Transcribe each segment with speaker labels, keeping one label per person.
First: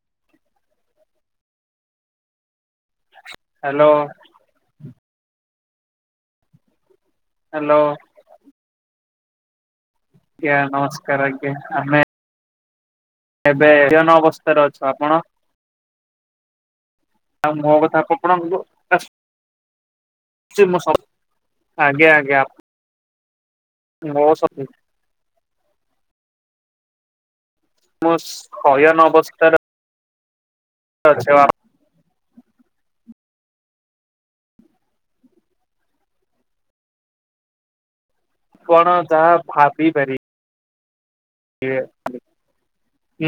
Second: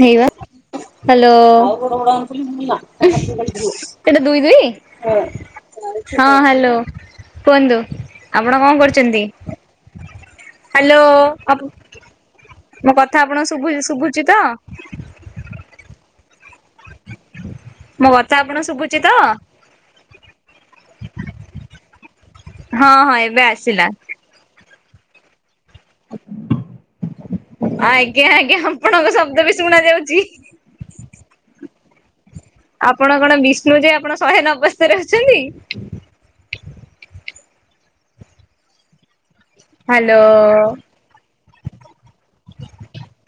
Speaker 1: ହେଇ ବା hello.
Speaker 2: Hello
Speaker 1: ଦୁଇ ଦୁଇ ହଁ ହାଲୋ
Speaker 2: ହ୍ୟାଲୋ
Speaker 1: କୁହନ୍ତୁ। ଆପଣ କଣ କରୁଛନ୍ତି?
Speaker 2: ଆଜ୍ଞା
Speaker 1: ହ୍ୟାଲୋ
Speaker 2: ନମସ୍କାର ଆଜ୍ଞା। ଆମେ
Speaker 1: ମୋ କଥା ଆପଣଙ୍କୁ
Speaker 2: ଏବେ
Speaker 1: ଶୁଭୁଚି
Speaker 2: ଅନ
Speaker 1: ଶୁଭୁଚି ତ?
Speaker 2: ଅବସ୍ଥାରେ ଆପଣ।
Speaker 1: ମୋ
Speaker 2: ଆଉ ମୋ
Speaker 1: କଥା ଆପଣଙ୍କୁ ଶୁଭୁଛି
Speaker 2: ଆସୁଛି
Speaker 1: ତ?
Speaker 2: ଆଜ୍ଞା ଆଜ୍ଞା।
Speaker 1: ହଁ ହଁ ଏବେ ଆସିଲା।
Speaker 2: [unintelligible] ମୁଁ
Speaker 1: ଆଜ୍ଞା ଆଜ୍ଞା
Speaker 2: ଶୟନ
Speaker 1: ଆପଣଙ୍କ ଶବ୍ଦ
Speaker 2: ଅବସ୍ଥାରେ
Speaker 1: ବି ଶୁଣା ଯାଉଛି।
Speaker 2: [inaudible]
Speaker 1: ଆପଣ କଣ ବିଷ୍ଣୁ ଯେ ଆପଣ ଶହେ ନବସ୍ତାରେ ଆସୁଛନ୍ତି।
Speaker 2: ଆପଣ ଯାହା ଭାବି
Speaker 1: ହ୍ୟାଲୋ।
Speaker 2: ପାରିବେ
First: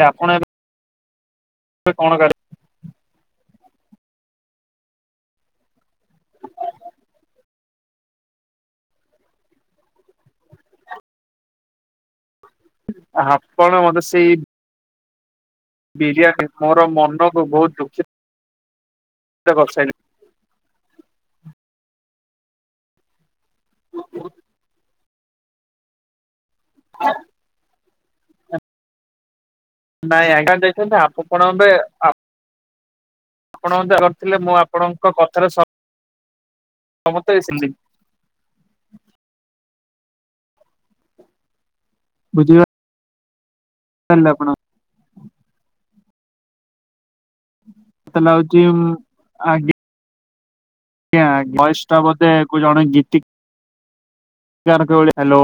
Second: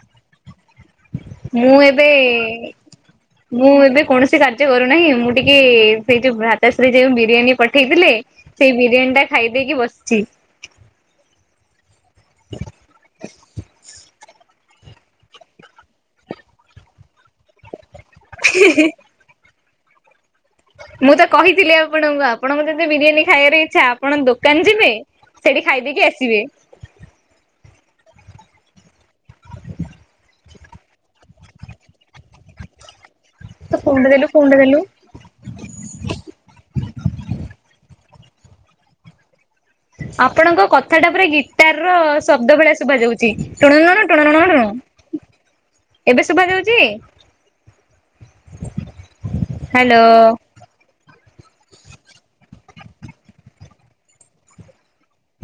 Speaker 2: ଆପଣ ଏବେ
Speaker 1: ମୁଁ ଏବେ
Speaker 2: କଣ କର
Speaker 1: ମୁଁ ଏବେ କୌଣସି କାର୍ଯ୍ୟ କରୁନାହିଁ। ମୁଁ ଟିକେ ସେଇ ଯୋଉ ଭ୍ରତାଶ୍ରୀ ଯେଉ ବିରିୟାନୀ ପଠେଇଥିଲେ ସେଇ ବିରିୟାନୀଟା ଖାଇ ଦେଇକି ବସିଛି। [inaudible]
Speaker 2: ଆପଣ ମତେ ସେଇ ବିରିୟାନୀ ମୋର ମନକୁ ବହୁତ ଦୁଖିତ
Speaker 1: [inaudible]
Speaker 2: କରି ସାଇଲେଣି।
Speaker 1: ମୁଁ ତ କହିଥିଲି ଆପଣଙ୍କୁ ଆପଣଙ୍କୁ ଯଦି ବିରିୟାନୀ ଖାଇବାର ଇଚ୍ଛା ଆପଣ ଦୋକାନ ଯିବେ ସେଠି ଖାଇ ଦେଇକି ଆସିବେ।
Speaker 2: [inaudible] ନାଇଁ ଆଜ୍ଞା ଦେଇଛନ୍ତି ଆପଣ କଣ ଏବେ
Speaker 1: ତ
Speaker 2: ଆପଣ
Speaker 1: ଫୋନ ଟା ଦେଲୁ
Speaker 2: [unintelligible]
Speaker 1: ଫୋନ ଟା
Speaker 2: ମୁଁ
Speaker 1: ଦେଲୁ
Speaker 2: ଆପଣ ଙ୍କ କଥାରେ ସମସ୍ତେ।
Speaker 1: ଆପଣଙ୍କ କଥାଟା ପୁରା ଗିଟାରର ଶବ୍ଦ ଭଳିଆ
Speaker 2: ବୁଝିପାରିଲେ
Speaker 1: ଶୁଭାଯାଉଛି। ଟୁଣୁୁ ଟୁଣୁୁ
Speaker 2: ଆପଣ
Speaker 1: ଟୁଣୁୁଣୁ ଏବେ ଶୁଭାଯାଉଛି।
Speaker 2: ମତେ ଲାଗୁଛି ଆଗ
Speaker 1: ହ୍ୟାଲୋ।
Speaker 2: ଆଜ୍ଞା ଭଏସଟା ବୋଧେ ଜଣେ ଗୀତି କାର ଙ୍କ ଭଳିଆ ହ୍ୟାଲୋ।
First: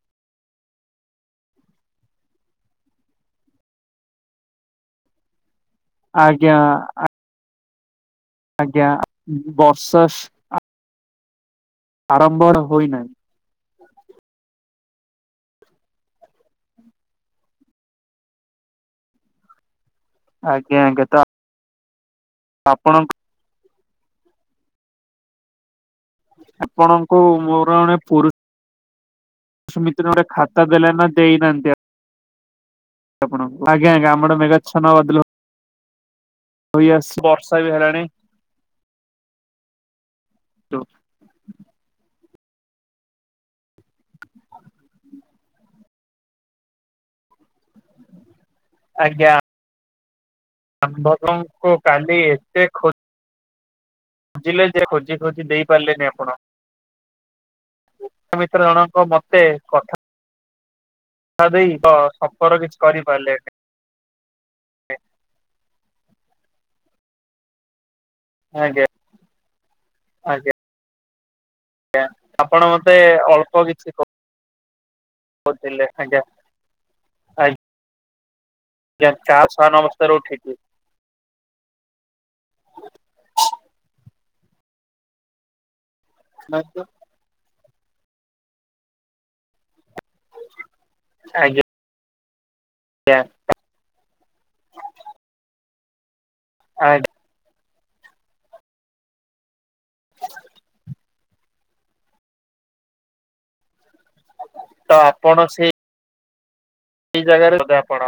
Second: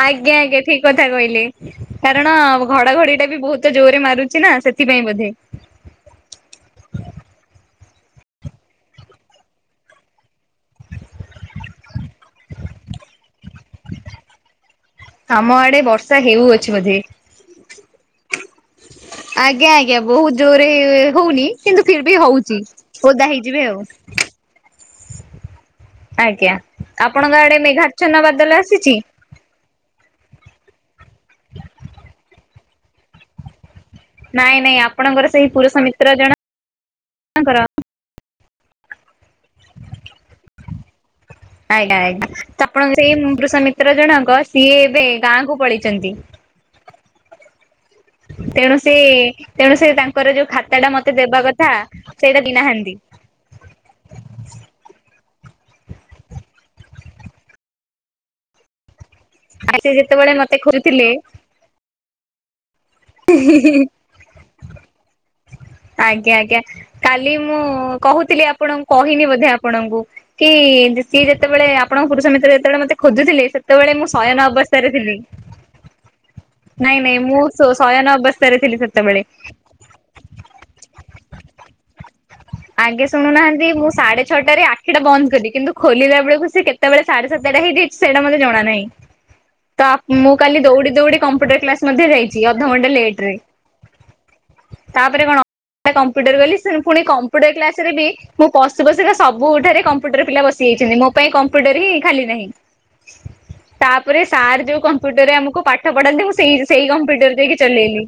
Speaker 1: ଆଜ୍ଞା ଆଜ୍ଞା ଠିକ କଥା କହିଲେ। କାରଣ ଘଡଘଡିଟା ବି ବହୁତ ଜୋରରେ ମାରୁଛି ନା ସେଥିପାଇଁ ବୋଧେ।
Speaker 2: ଆଜ୍ଞା ଆ ଆଜ୍ଞା ବର୍ଷା ଆରମ୍ଭ ହୋଇନାହିଁ।
Speaker 1: ଆମ ଆଡେ ବର୍ଷା ହେଉଅଛି ବୋଧେ। ଆଜ୍ଞା ଆଜ୍ଞା ବହୁତ
Speaker 2: ଆଜ୍ଞା
Speaker 1: ଜୋରରେ
Speaker 2: ଆଜ୍ଞା ତ
Speaker 1: ହଉନି କିନ୍ତୁ ଫିର ବି ହଉଛି
Speaker 2: ଆପଣ
Speaker 1: ଓଦା ହେଇଯିବେ ଆଉ। ଆଜ୍ଞା
Speaker 2: ଆପଣଙ୍କୁ
Speaker 1: ଆପଣଙ୍କ ଆଡେ
Speaker 2: ମୋର ଜଣେ
Speaker 1: ମେଘାଚ୍ଛନ୍ନ
Speaker 2: ପୁରୁଷ
Speaker 1: ବାଦଲ ଆସିଛି।
Speaker 2: [unintelligible] ଗୋଟେ ଖାତା ଦେଲେ ନା ଦେଇ ନାହାନ୍ତି। ଆପଣଙ୍କୁ ଆଜ୍ଞା ଆଜ୍ଞା ଆମ ଆଡ଼େ
Speaker 1: ନାଇଁ ନାଇଁ
Speaker 2: ମେଘାଛନ୍ନ ବାଦଲ
Speaker 1: ଆପଣଙ୍କର ସେଇ ପୁରୁଷ ମିତ୍ର ଜଣ
Speaker 2: [unintelligible] ବର୍ଷା ବି ହେଲାଣି। [inaudible]
Speaker 1: ଆଜ୍ଞା ଆଜ୍ଞା ଆପଣଙ୍କ ସେଇ ପୁରୁଷମିତ୍ର ଜଣକ ସିଏ ଏବେ ଗାଁକୁ ପଳେଇଛନ୍ତି। ତେଣୁ ସେ
Speaker 2: ଆଜ୍ଞା
Speaker 1: ତେଣୁ ସେ ତାଙ୍କର ଯୋଉ ଖାତା ଟା ମତେ ଦେବା
Speaker 2: ଆମ୍ଭଙ୍କୁ
Speaker 1: କଥା
Speaker 2: କାଲି
Speaker 1: ସେଇଟା
Speaker 2: ଏତେ
Speaker 1: ଦେଇନାହାନ୍ତି।
Speaker 2: ଖୋଜିଲେ ଯେ ଖୋଜି ଖୋଜି ଦେଇପାରିଲେନି ଆପଣ [unintelligible] ତେ
Speaker 1: ଆଉ ସେ ଯେତେବେଳେ ମତେ ଖୋଜୁଥିଲେ
Speaker 2: କଥା ଦେଇ ତ ସମ୍ପର୍କ କିଛି କରିପାରିଲେନି।
Speaker 1: [unintelligible] ଆଜ୍ଞା ଆଜ୍ଞା କାଲି ମୁଁ କହୁଥିଲି
Speaker 2: ଆଜ୍ଞା
Speaker 1: ଆପଣଙ୍କୁ କହିନି ବୋଧେ ଆପଣଙ୍କୁ କି
Speaker 2: ଆଜ୍ଞା
Speaker 1: ସିଏ ଯେତେବେଳେ ଆପଣଙ୍କ ପୁରୁଷ ମିତ୍ର
Speaker 2: ଆପଣ
Speaker 1: ଯେତେବେଳେ ମତେ ଖୋଜୁଥିଲେ
Speaker 2: ଅଳ୍ପ କିଛି
Speaker 1: ସେତେବେଳେ ମୁଁ ଶୟନ ଅବସ୍ଥାରେ ଥିଲି।
Speaker 2: [unintelligible]
Speaker 1: ନାଇଁ ନାଇଁ ମୁଁ
Speaker 2: ଆଜ୍ଞା
Speaker 1: ଶୟନ ଅବସ୍ଥାରେ ଥିଲି ସେତେବେଳେ।
Speaker 2: [unintelligible] [unintelligible]
Speaker 1: ଆଗେ ଶୁଣୁନାହାନ୍ତି ମୁଁ ସାଢେ ଛଅଟାରେ ଆଖି ଟା ବନ୍ଦ କରିଲି କିନ୍ତୁ ଖୋଲିଲା ବେଳକୁ ସେ କେତେ ବେଳେ ସାଢେ ସାତେଟା ହେଇଯାଇଛି ସେଇଟା ମତେ ଜଣା ନାହିଁ ତ ମୁଁ କାଲି ଦୌଡି ଦୌଡି କମ୍ପୁଟର
Speaker 2: ଆଜ୍ଞା
Speaker 1: କ୍ଳାସ୍ ମଧ୍ୟ ଯାଇଛି ଅଧଘଣ୍ଟା ଲେଟରେ ତାପରେ କଣ କମ୍ପ୍ୟୁଟର ଗଲି ସେ
Speaker 2: ଆ
Speaker 1: ପୁଣି କମ୍ପ୍ୟୁଟର କ୍ଲାସ ରେ ବି ମୁଁ ପଶୁ ପଶୁ କା ସବୁଠାରେ କମ୍ପ୍ୟୁଟର ପିଲା ବସିଯାଇଛନ୍ତି ମୋ ପାଇଁ କମ୍ପ୍ୟୁଟର ହିଁ ଖାଲି ନାହିଁ। ତାପରେ ସାର୍ ଯୋଉ
Speaker 2: ତ
Speaker 1: କମ୍ପ୍ୟୁଟରରେ
Speaker 2: ଆପଣ
Speaker 1: ଆମକୁ
Speaker 2: ସେଇ
Speaker 1: ପାଠ ପଢାନ୍ତି ମୁଁ ସେଇ ସେଇ କମ୍ପ୍ୟୁଟର
Speaker 2: ଜାଗାରେ
Speaker 1: ଯାଇକି
Speaker 2: ବୋଧେ ଆପଣ
Speaker 1: ଚଲେଇଲି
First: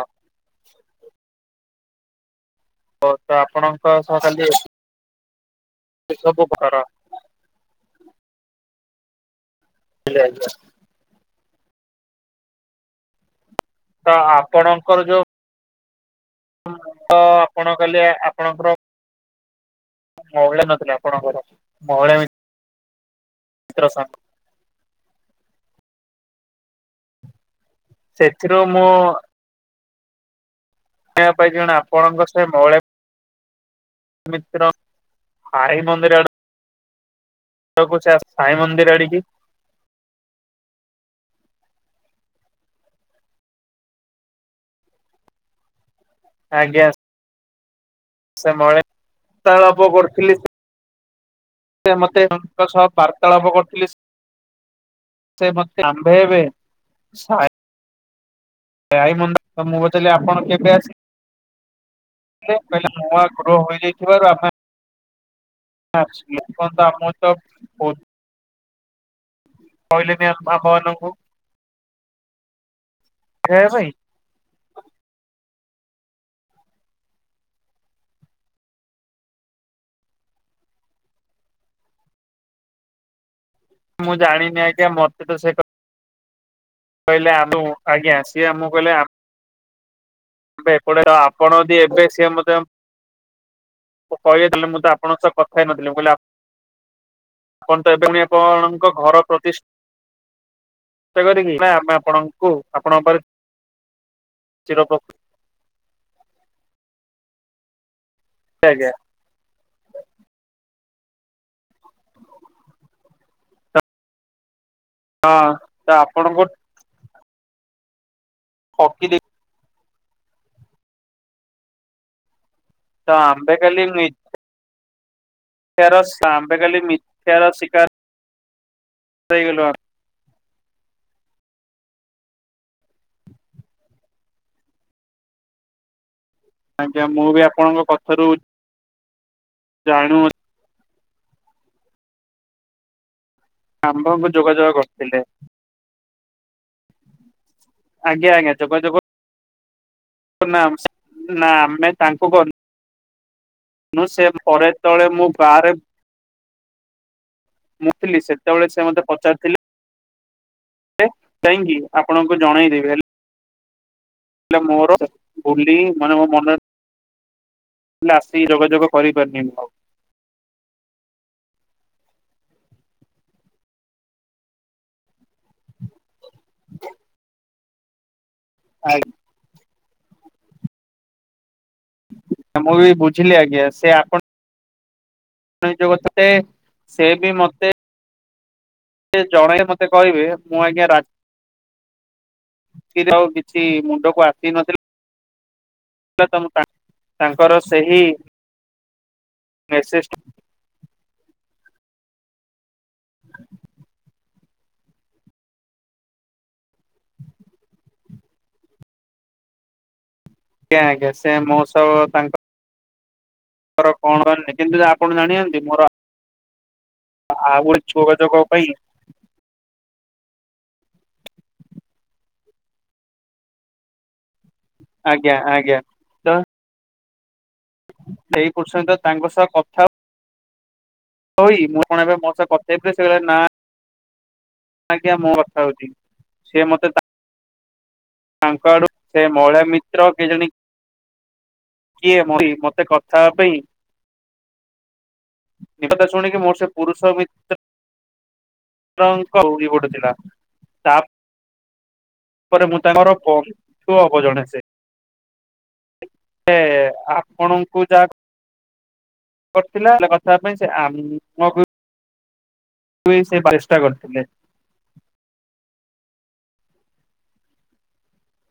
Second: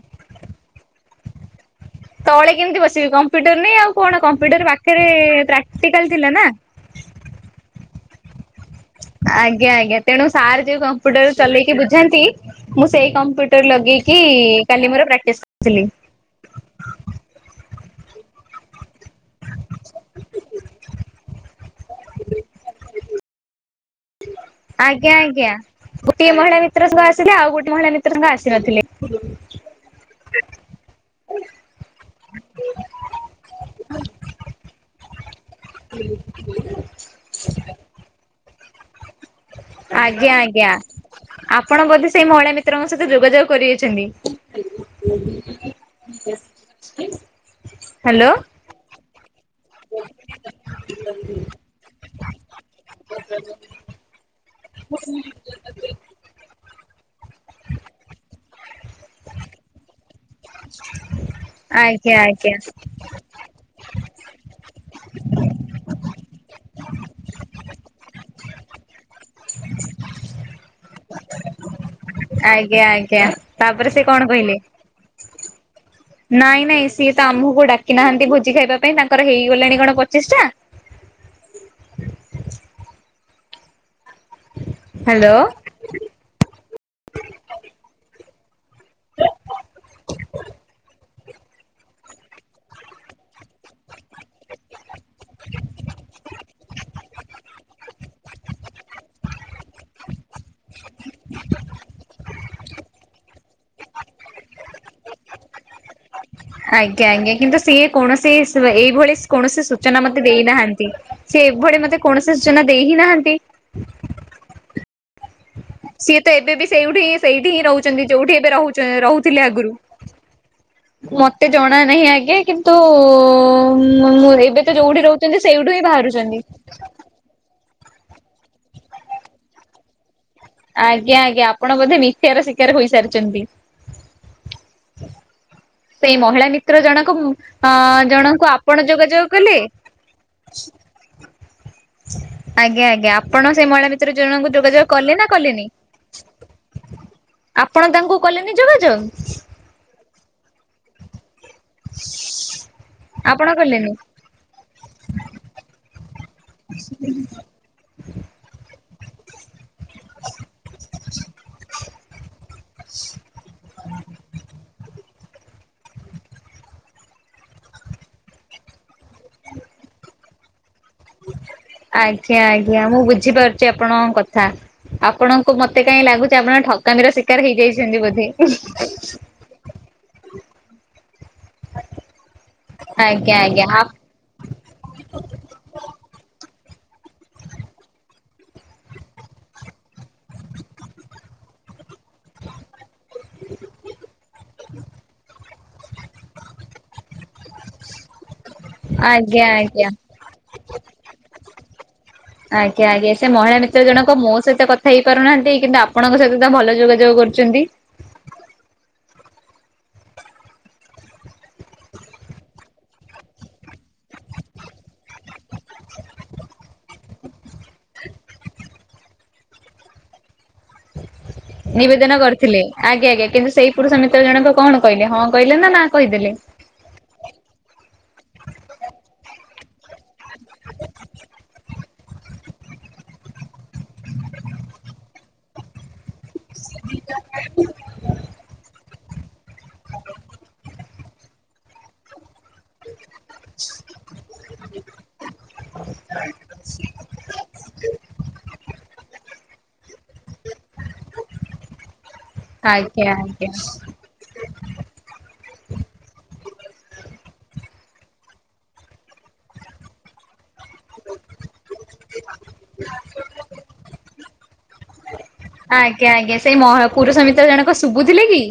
Speaker 1: ତଳେ କେମତି ବସ
Speaker 2: ତ
Speaker 1: କମ୍ପ୍ୟୁଟର ନାହିଁ ଆଉ
Speaker 2: ଆପଣଙ୍କ ସହ
Speaker 1: କଣ
Speaker 2: ଖାଲି
Speaker 1: କମ୍ପୁଟର ପାଖରେ ପ୍ରାକ୍ଟିକାଲ ଥିଲା
Speaker 2: ସବୁ
Speaker 1: ନା।
Speaker 2: ଘର
Speaker 1: ଆଜ୍ଞା ଆଜ୍ଞା ତେଣୁ
Speaker 2: ତ
Speaker 1: ସାର୍ ଯୋଉ କମ୍ପ୍ୟୁଟର ଚଲେଇକି ବୁଝାନ୍ତି ମୁଁ ସେଇ କମ୍ପୁଟ ଟର୍ ଲଗେଇକି କାଲି
Speaker 2: ଆପଣଙ୍କର
Speaker 1: ମୋର
Speaker 2: ଯୋଉ
Speaker 1: ପ୍ରାକ୍ଟିସ କରିଥିଲି।
Speaker 2: ତ ଆପଣ କହିଲେ ଆପଣଙ୍କର
Speaker 1: [unintelligible]
Speaker 2: ମହିଳା ନଥିଲେ ଆପଣଙ୍କର ମହିଳା ମିତ୍ର। [unintelligible]
Speaker 1: ଆଜ୍ଞା ଆଜ୍ଞା ଗୋଟିଏ ମହିଳା ମିତ୍ର ସାଙ୍ଗ ଆସିଲେ ଆଉ ଗୋଟେ ମହିଳା ମିତ୍ର ସାଙ୍ଗ
Speaker 2: ସେଥିରୁ ମୁଁ
Speaker 1: ଆସିନଥିଲେ।
Speaker 2: ଶୁଣିବା ଶୁଣିବାକୁ ପାଇଛି କଣ ଆପଣଙ୍କ ସେ ମହିଳା ମିତ୍ର ସାଇ ମନ୍ଦିର ଆଡେ
Speaker 1: [unintelligible]
Speaker 2: [unintelligible] ସାଇ ମନ୍ଦିର ଆଡିକି।
Speaker 1: ଆଜ୍ଞା ଆଜ୍ଞା। ଆପଣ ବୋଧେ ସେଇ ମହିଳା ମିତ୍ରଙ୍କ ସହିତ ଯୋଗାଯୋଗ କରିଇଛନ୍ତି।
Speaker 2: ଆଜ୍ଞା
Speaker 1: ହ୍ୟାଲୋ
Speaker 2: ବାର୍ତ୍ତଳାପ କରିଥିଲି ସେ ମତେ ସହ ବାର୍ତ୍ତାଳାପ କରିଥିଲି
Speaker 1: [unintelligible]
Speaker 2: ସେ ମତେ ଆମ୍ଭେ ଏବେ
Speaker 1: [unintelligible]
Speaker 2: [unintelligible]
Speaker 1: ଆଜ୍ଞା
Speaker 2: ଆଗ୍ରହ
Speaker 1: ଆଜ୍ଞା
Speaker 2: ହୋଇଯାଇଥିବାରୁ ଆମେ [unintelligible] କହିଲେନି ଆମ ମାନଙ୍କୁ
Speaker 1: ଆଜ୍ଞା ଆଜ୍ଞା
Speaker 2: ଖାଇବା ପାଇଁ
Speaker 1: ତାପରେ ସେ କଣ୍ କହିଲେ? ନାଇଁ ନାଇଁ ସିଏ ତ ଆମକୁ ଡାକି ନାହାନ୍ତି ଭୋଜି ଖାଇବା ପାଇଁ ତାଙ୍କର ହେଇଗଲାଣି କଣ୍ ପଚିଶ ଟା?
Speaker 2: ମୁଁ ଜାଣିନି ଆଜ୍ଞା ମତେ
Speaker 1: ହ୍ୟାଲୋ
Speaker 2: ତ ସେ କହିଲେ ଆମ ଆଜ୍ଞା ସିଏ ଆମକୁ କହିଲେ
Speaker 1: [unintelligible]
Speaker 2: ଏବେ ଏପଟେ ଟା ଆପଣ ଅଦିଏବେସିଏ [unintelligible] [unintelligible] ମୁଁ ତ ଆପଣଙ୍କ ସହ କଥାହେଇ ନଥିଲିମୁଁ କହିଲି ଆପଣ ଆପଣ ତ ଏବେ ପୁଣି ଆପଣଙ୍କ ଘର ପ୍ରତିଷ୍ [unintelligible] କରିକି ଆମେ ଆପଣଙ୍କୁ ଆପଣଙ୍କ [unintelligible]
Speaker 1: ଆଜ୍ଞା ଆଜ୍ଞା କିନ୍ତୁ ସିଏ କୌଣସି [unintelligible]
Speaker 2: ଆଜ୍ଞା
Speaker 1: ଏଇଭଳି କୌଣସି ସୂଚନା ମତେ ଦେଇନାହାଁନ୍ତି ସେ ଏଭଳି ମତେ କୌଣସି ସୂଚନା ଦେଇ ହି ନାହାଁନ୍ତି।
Speaker 2: [unintelligible]
Speaker 1: ସିଏ ତ ଏବେ ବି ସେଉଠି ସେଇଠି ହିଁ ରୋହୁଚନ୍ତି ଯୋଉଠି ଏବେ ରୋହୁଚ
Speaker 2: ଠକି ଦେଇ
Speaker 1: ରୋହୁଥିଲେ ଆଗୁରୁ। ମତେ ଜଣା ନାହିଁ ଆଜ୍ଞା କି
Speaker 2: ତ ଆମ୍ବେକାଲି ନି
Speaker 1: ଏବେ ତ ଯୋଉଠି ରୋହୁଚନ୍ତି ସେଉଠୁ
Speaker 2: [unintelligible]
Speaker 1: ଆଜ୍ଞା ଆଜ୍ଞା ଆପଣ ବୋଧେ ମିଥ୍ୟାର ଶିକାର ହୋଇସାରିଚନ୍ତି। ସେଇ ମହିଳା ମିତ୍ର
Speaker 2: ଆଜ୍ଞା
Speaker 1: ଜଣକ
Speaker 2: ମୁଁ ବି
Speaker 1: ଅ
Speaker 2: ଆପଣଙ୍କ କଥାରୁ
Speaker 1: ଜଣଙ୍କୁ ଆପଣ ଯୋଗାଯୋଗ କଲେ?
Speaker 2: ଜାଣୁ
Speaker 1: ଆଜ୍ଞା ଆଜ୍ଞା ଆପ୍ ଆପଣ ସେଇ ମହିଳା ଭିତୁରୁ
Speaker 2: ଆମ୍ଭଙ୍କୁ
Speaker 1: ଜଣଙ୍କୁ ଯୋଗାଯୋଗ କଲେ
Speaker 2: କରିଥିଲେ
Speaker 1: ନା କଲେନି? ଆପଣ ତାଙ୍କୁ
Speaker 2: ଆଜ୍ଞା
Speaker 1: କଲେନି ଯୋଗାଯୋଗ?
Speaker 2: [unintelligible] ନାଇଁ ତାଙ୍କୁ
Speaker 1: ଆପଣ କଲେନି?
Speaker 2: କରିନୁ ମୁଁ ସେ ପରେ ଯେତେବେଳେ ମୁଁ ବାହାରେ
Speaker 1: [inaudible]
Speaker 2: ମୁଁଥିଲି ସେତେବେଳେ ସେ ମତେ ପଚାରିଥିଲେ କାହିଁକି ଆପଣଙ୍କୁ ଜଣେଇଦେବି ହେଲେ ହେଲେ ମୋର ଭୁଲି ମାନେ ମୋ ମନରେ ହେଲେ ଆସିକି ଯୋଗାଯୋଗ କରିପାରିନି ମୁଁ ଆଉ।
Speaker 1: ଆଜ୍ଞା ଆଜ୍ଞା ମୁଁ ବୁଝିପାରୁଚି ଆପଣଙ୍କ କଥା। ଆପଣଙ୍କୁ ମତେ କାଇଁ ଲାଗୁଚି ଆପଣ ଠକାମିର ଶିକାର ହେଇଯାଇଚନ୍ତି ବୋଧେ।
Speaker 2: [unintelligible] ମୁଁ ବି ବୁଝିଲି ଆଜ୍ଞା ସେ ଆପଣ [unintelligible] ସେ ବି ମତେ ସେ ଜଣେ ମତେ କହିବେ ମୁଁ ଆଜ୍ଞାରାତ [unintelligible] ଆଉ କିଛି ମୁଣ୍ଡକୁ ଆସି ନଥିଲା। [unintelligible] ତାଙ୍କର
Speaker 1: ଆଜ୍ଞା ଆଜ୍ଞା।
Speaker 2: ସେହିମେସେଜ ଟିକୁ
Speaker 1: ଆଜ୍ଞା ଆଜ୍ଞା ସେ ମହିଳା ମିତ୍ର ଜଣକ ମୋ ସହିତ କଥା ହେଇପାରୁନାହାନ୍ତି କିନ୍ତୁ ଆପଣଙ୍କ ସହିତ ତା ଭଲ ଯୋଗାଯୋଗ କରୁଚନ୍ତି।
Speaker 2: ଆଜ୍ଞା ଆଜ୍ଞା ସେ ମୋସ ତାଙ୍କ [unintelligible] କିନ୍ତୁ ଆପଣ ଜାଣିଚନ୍ତି ମୋର ଆଉ ଗୋଟେ [unintelligible] ପାଇଁ।
Speaker 1: ନିବେଦନ କରିଥିଲେ ଆଜ୍ଞ ଆଜ୍ଞା କିନ୍ତୁ ସେଇ ପୁରୁଷ ମିତ୍ର ଜଣକ କଣ କଇଲେ ହଁ
Speaker 2: ଆଜ୍ଞା
Speaker 1: କଇଲେ ନା
Speaker 2: ଆଜ୍ଞା
Speaker 1: ନା।
Speaker 2: ତ
Speaker 1: କହିଦେଲେ।
Speaker 2: ସେଇ [unintelligible] ତାଙ୍କ ସହ କଥା ହ
Speaker 1: [inaudible]
Speaker 2: ହୋଇ ମୁଁ କଣ ଏବେ ମୋ ସଅ କଥହେବେ ସେକହିଲେ ନା ଆଜ୍ଞା ମୁଁ କଥା ହୋଉଚି ସିଏ ମତେ
Speaker 1: [inaudible]
Speaker 2: ତାଙ୍କ ଆଡୁ ସେ ମହିଳା ମିତ୍ର କେ ଜାଣି କିଏ ମରି ମତେ କଥା ପାଇଁ
Speaker 1: [inaudible]
Speaker 2: ଏ କଥା ଶୁଣିକି ମୋର ସେ ପୁରୁଷ ମିତ୍ର ଙ୍କ ଉଗୀ ପୁଡୁଥିଲା। ତା ପରେ ମୁଁ
Speaker 1: ଆଜ୍ଞା
Speaker 2: ତାଙ୍କର ବ
Speaker 1: ଆଜ୍ଞା
Speaker 2: ପୁଅ ହବ ଜଣେ ସେ। ସେ ଆପଣଙ୍କୁ ଯା କରିଥିଲା କଥାହବା ପାଇଁ ସେ ଆମକୁ
Speaker 1: [unintelligible]
Speaker 2: ତୁଇ ସେ ବାଇଷ୍ଟା କରିଥିଲେ।
Speaker 1: ଆଜ୍ଞା ଆଜ୍ଞା ସେଇ ମହ ପୁରୁଷ ମିତ୍ର ଜଣକ ଶୁଭୁଥିଲେ କି?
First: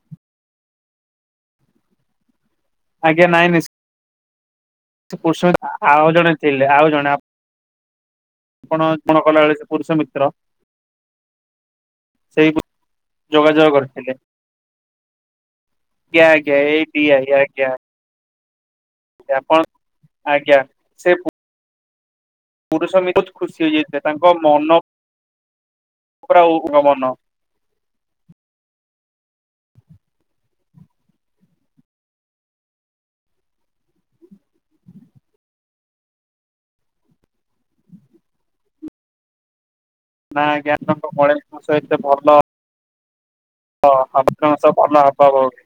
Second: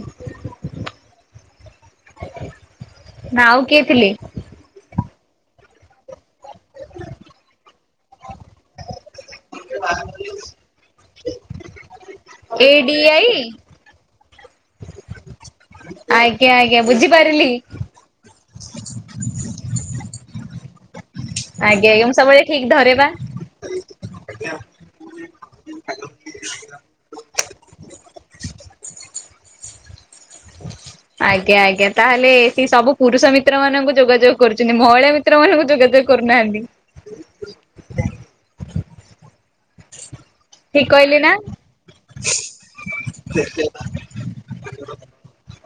Speaker 1: ନାଁ ଆଉ କିଏ ଥିଲେ?
Speaker 2: ମୋ ସହିତ ଆ ଆଉ ଜଣେ ଥିଲେ, ଆଉ ଜଣେ ଆ ଆପଣ କଣ କଲାବେଳେ ପୁରୁଷ ମିତ୍ର। ସେହି
Speaker 1: ଏ ଡି ଆଇ
Speaker 2: ଯୋଗାଯୋଗ କରିଥିଲେ। ଆଜ୍ଞା ଆଜ୍ଞା ଏଇ ଦି ଆଇ। ଜ୍ଞାପଣ ଆଜ୍ଞା ସେ ପୁ
Speaker 1: ଆଜ୍ଞା ଆଜ୍ଞା ମୁଁ ସବୁବେଳେ ଠିକ ଧରେ
Speaker 2: ପୁରୁଷ
Speaker 1: ବା।
Speaker 2: ମି ବି ବହୁତ ଖୁସି ହେଇଯାଇଥିଲେ ତାଙ୍କ ମନ ପୁରା ଉଗ ମନ।
Speaker 1: ଆଜ୍ଞା ଆଜ୍ଞା ତାହେଲେ ସେ ସବୁ ପୁରୁଷ ମିତ୍ର ମାନଙ୍କୁ ଯୋଗାଯୋଗ କରୁଛନ୍ତି ମହିଳା ମି ତ୍ର ମାନଙ୍କୁ ଯୋଗାଯୋଗ କରୁନାହାନ୍ତି।
Speaker 2: ନାଁ
Speaker 1: ଠିକ
Speaker 2: ଜ୍ଞାନଙ୍କ
Speaker 1: କହିଲି ନା?
Speaker 2: ମଳିଙ୍କ ସହିତ ଭଲ। ଅ ଅ ଆ କାର୍ତ୍ତିକ ମାସ [unintelligible]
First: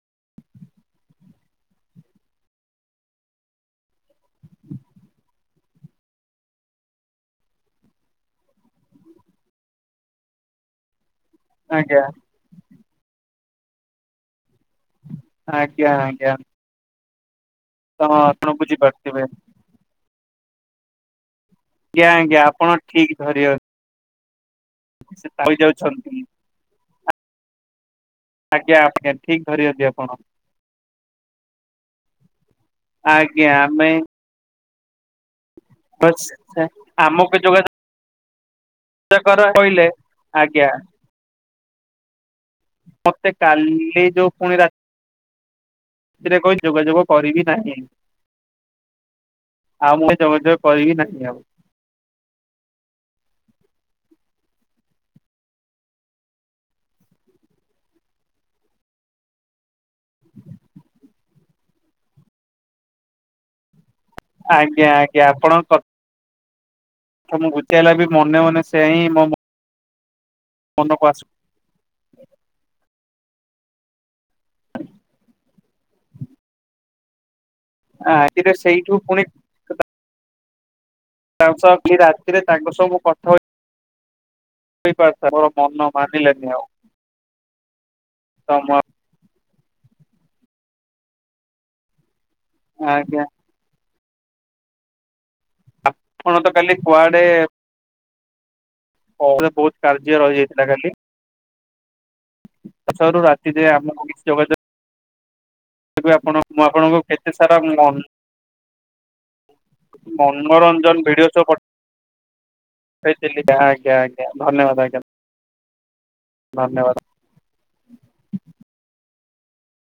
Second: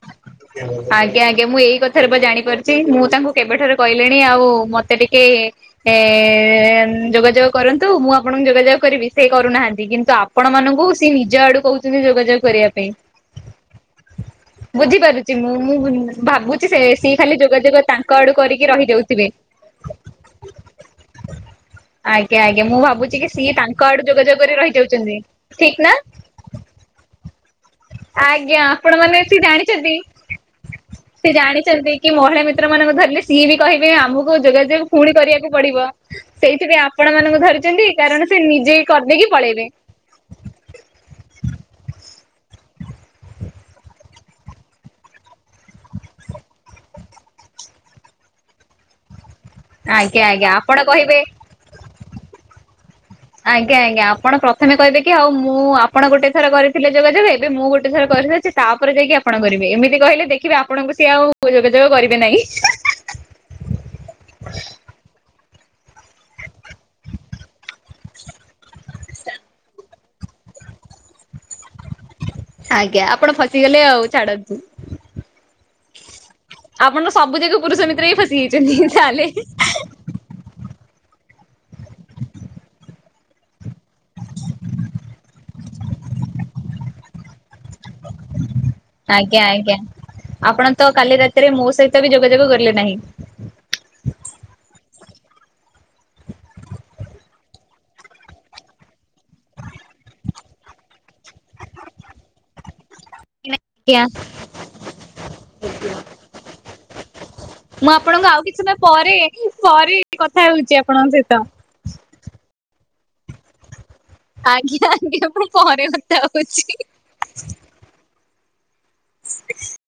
Speaker 1: ହ ଆଜ୍ଞା ଆଜ୍ଞା ମୁଁ ଏଇ କଥାରେ ବା ଜାଣି ପାରୁଛି ମୁଁ ତାଙ୍କୁ କେବେଠାରୁ କହିଲିଣି ଆଉ ମତେ ଟିକେ ଏ ଯୋଗାଯୋଗ କରନ୍ତୁ, ମୁଁ ଆପଣଙ୍କୁ ଯୋଗାଯୋଗ କରିବି, ସେଇ କରୁନାହାନ୍ତି କିନ୍ତୁ ଆପଣ ମାନଙ୍କୁ ସିଏ ନିଜ ଆଡୁ କହୁଛନ୍ତି
Speaker 2: ଆଜ୍ଞା
Speaker 1: ଯୋଗାଯୋଗ କରିବା ପାଇଁ, ବୁଝିପାରୁଛି ମୁଁ ମୁଁ
Speaker 2: ଆଜ୍ଞା
Speaker 1: ଉଁ
Speaker 2: ଆଜ୍ଞା
Speaker 1: ଭାବୁ ସି ସେ ସିଏ ଖାଲି ଯୋଗାଯୋଗ
Speaker 2: ତ
Speaker 1: ତାଙ୍କ ଆଡୁ
Speaker 2: ଆପଣ
Speaker 1: କରିକି
Speaker 2: ବୁଝିପାରୁଥିବେ
Speaker 1: ରହିଯାଉଥିବେ। ଆଜ୍ଞା ଆଜ୍ଞା
Speaker 2: ଆପଣ
Speaker 1: ମୁଁ ଭାବୁଛି
Speaker 2: ଠିକ
Speaker 1: କି,
Speaker 2: ଧରି
Speaker 1: ସିଏ ତାଙ୍କ ଆଡୁ ଯୋଗାଯୋଗ କରି ରହିଯାଉଛନ୍ତି
Speaker 2: ସେ
Speaker 1: ଠିକ ନାଁ।
Speaker 2: ରହିଯାଉଛନ୍ତି
Speaker 1: ଆଜ୍ଞା ଆପଣ
Speaker 2: ଆଜ୍ଞା
Speaker 1: ମାନେ ସେ
Speaker 2: ଠିକ ଧରିଛନ୍ତି
Speaker 1: ଜାଣିଛନ୍ତି,
Speaker 2: ଆପଣ
Speaker 1: ସେ ଜାଣିଛନ୍ତି କି ମହିଳା ମି ଆପଣ ମାନଙ୍କୁ ଧରିରେ ସିଏ
Speaker 2: ଆଜ୍ଞା
Speaker 1: ବି କହିବେ
Speaker 2: ଆମେ
Speaker 1: ଆମକୁ। ଯୋଗାଯୋଗ ପୁଣି କରିବାକୁ ପଡିବ
Speaker 2: ବସ୍
Speaker 1: ସେଇଥିପାଇଁ ଆପଣ ମାନଙ୍କୁ
Speaker 2: ଆମକୁ ଯୋଗା
Speaker 1: ଧରିଛନ୍ତି କାରଣ ସେ ନିଜେ କରିଦେଇକି
Speaker 2: କର
Speaker 1: ପଳେଇବେ।
Speaker 2: କହିଲେ, ଆଜ୍ଞା। ମତେ କାଲି ଯୋଉ ପୁଣି ରା ଏଥିରେ କହି ଯୋଗାଯୋଗ କରିବି ନାହିଁ। ଆଉ ମୁଁ ଏ
Speaker 1: ଆଜ୍ଞା
Speaker 2: ଯୋଗା
Speaker 1: ଆଜ୍ଞା
Speaker 2: ଯୋଗ
Speaker 1: ଆପଣ
Speaker 2: କରିବି
Speaker 1: କହିବେ
Speaker 2: ନାହିଁ ଆଉ।
Speaker 1: ଆଜ୍ଞା ଆଜ୍ଞା ଆପଣ ପ୍ରଥମେ କହିବେ କି ଆଉ ମୁଁ ଆପଣ ଗୋଟେ ଥର କରିଥିଲେ ଯୋଗାଯୋଗ ଏବେ ଏବେ ମୁଁ ଗୋଟେ ଥର କରିଦେଇଛି। ତାପରେ ଯାଇକି ଆପଣ କରିବେ, ଏମିତି କହିଲେ ଦେଖିବେ ଆପଣଙ୍କୁ ସିଏ ଆଉ ଯୋଗାଯୋଗ କରିବେ ନାହିଁ।
Speaker 2: ଆଜ୍ଞା ଆଜ୍ଞା ଆପଣ କ ମୁଁ ବୁଝାଇଲା ବି ମନେ ମନେ ସେହି ହାଁ ମୋ ମନ ମନକୁ ଆସୁ,
Speaker 1: ଆଜ୍ଞା ଆପଣ ଫସିଗଲେ ଆଉ ଛାଡନ୍ତୁ। ଆପଣ ତ ସବୁ ଯାକ ପୁରୁଷ ମିତ୍ର ହିଁ
Speaker 2: ରାତିରେ
Speaker 1: ଫସିଯାଇଛନ୍ତି
Speaker 2: ସେଇଠୁ ପୁଣି
Speaker 1: ତାହେଲେ।
Speaker 2: ତାଙ୍କ ସହ କି ରାତିରେ ତାଙ୍କ ସହ ମୁଁ କଥା ହ [unintelligible] ମନ ମାନିଲା ନି ଆଉ ତମ
Speaker 1: ଆଜ୍ଞା ଆଜ୍ଞା ଆପଣ ତ କାଲି ରାତିରେ ମୋ ସହିତ ବି ଯୋଗାଯୋଗ କଲେ ନାହିଁ।
Speaker 2: ଆଜ୍ଞା ଆପଣ ତ କାଲି କୁଆଡେ ହ ବହୁତ କାର୍ଯ୍ୟ ରହିଯାଇଥିଲା ଖାଲି। ରୁ ରାତିରେ ଆମ
Speaker 1: ଆଜ୍ଞା
Speaker 2: କିଛି ଯୋଗାଯୋଗ ଆପଣ ମୁଁ ଆପଣଙ୍କ
Speaker 1: ମୁଁ ଆପଣଙ୍କୁ ଆଉ କିଛି ସମୟ ପରେ ପରେ କଥା ହେଉଛି
Speaker 2: ମନୋରଞ୍ଜନ
Speaker 1: ଆପଣଙ୍କ ସହିତ।
Speaker 2: ବଇତାେ ଆେ [unintelligible]
Speaker 1: ଆଜ୍ଞା ଆଜ୍ଞା ମୁଁ ପରେ କଥା ହଉଛି
Speaker 2: ଧନ୍ୟବାଦ
Speaker 1: [unintelligible]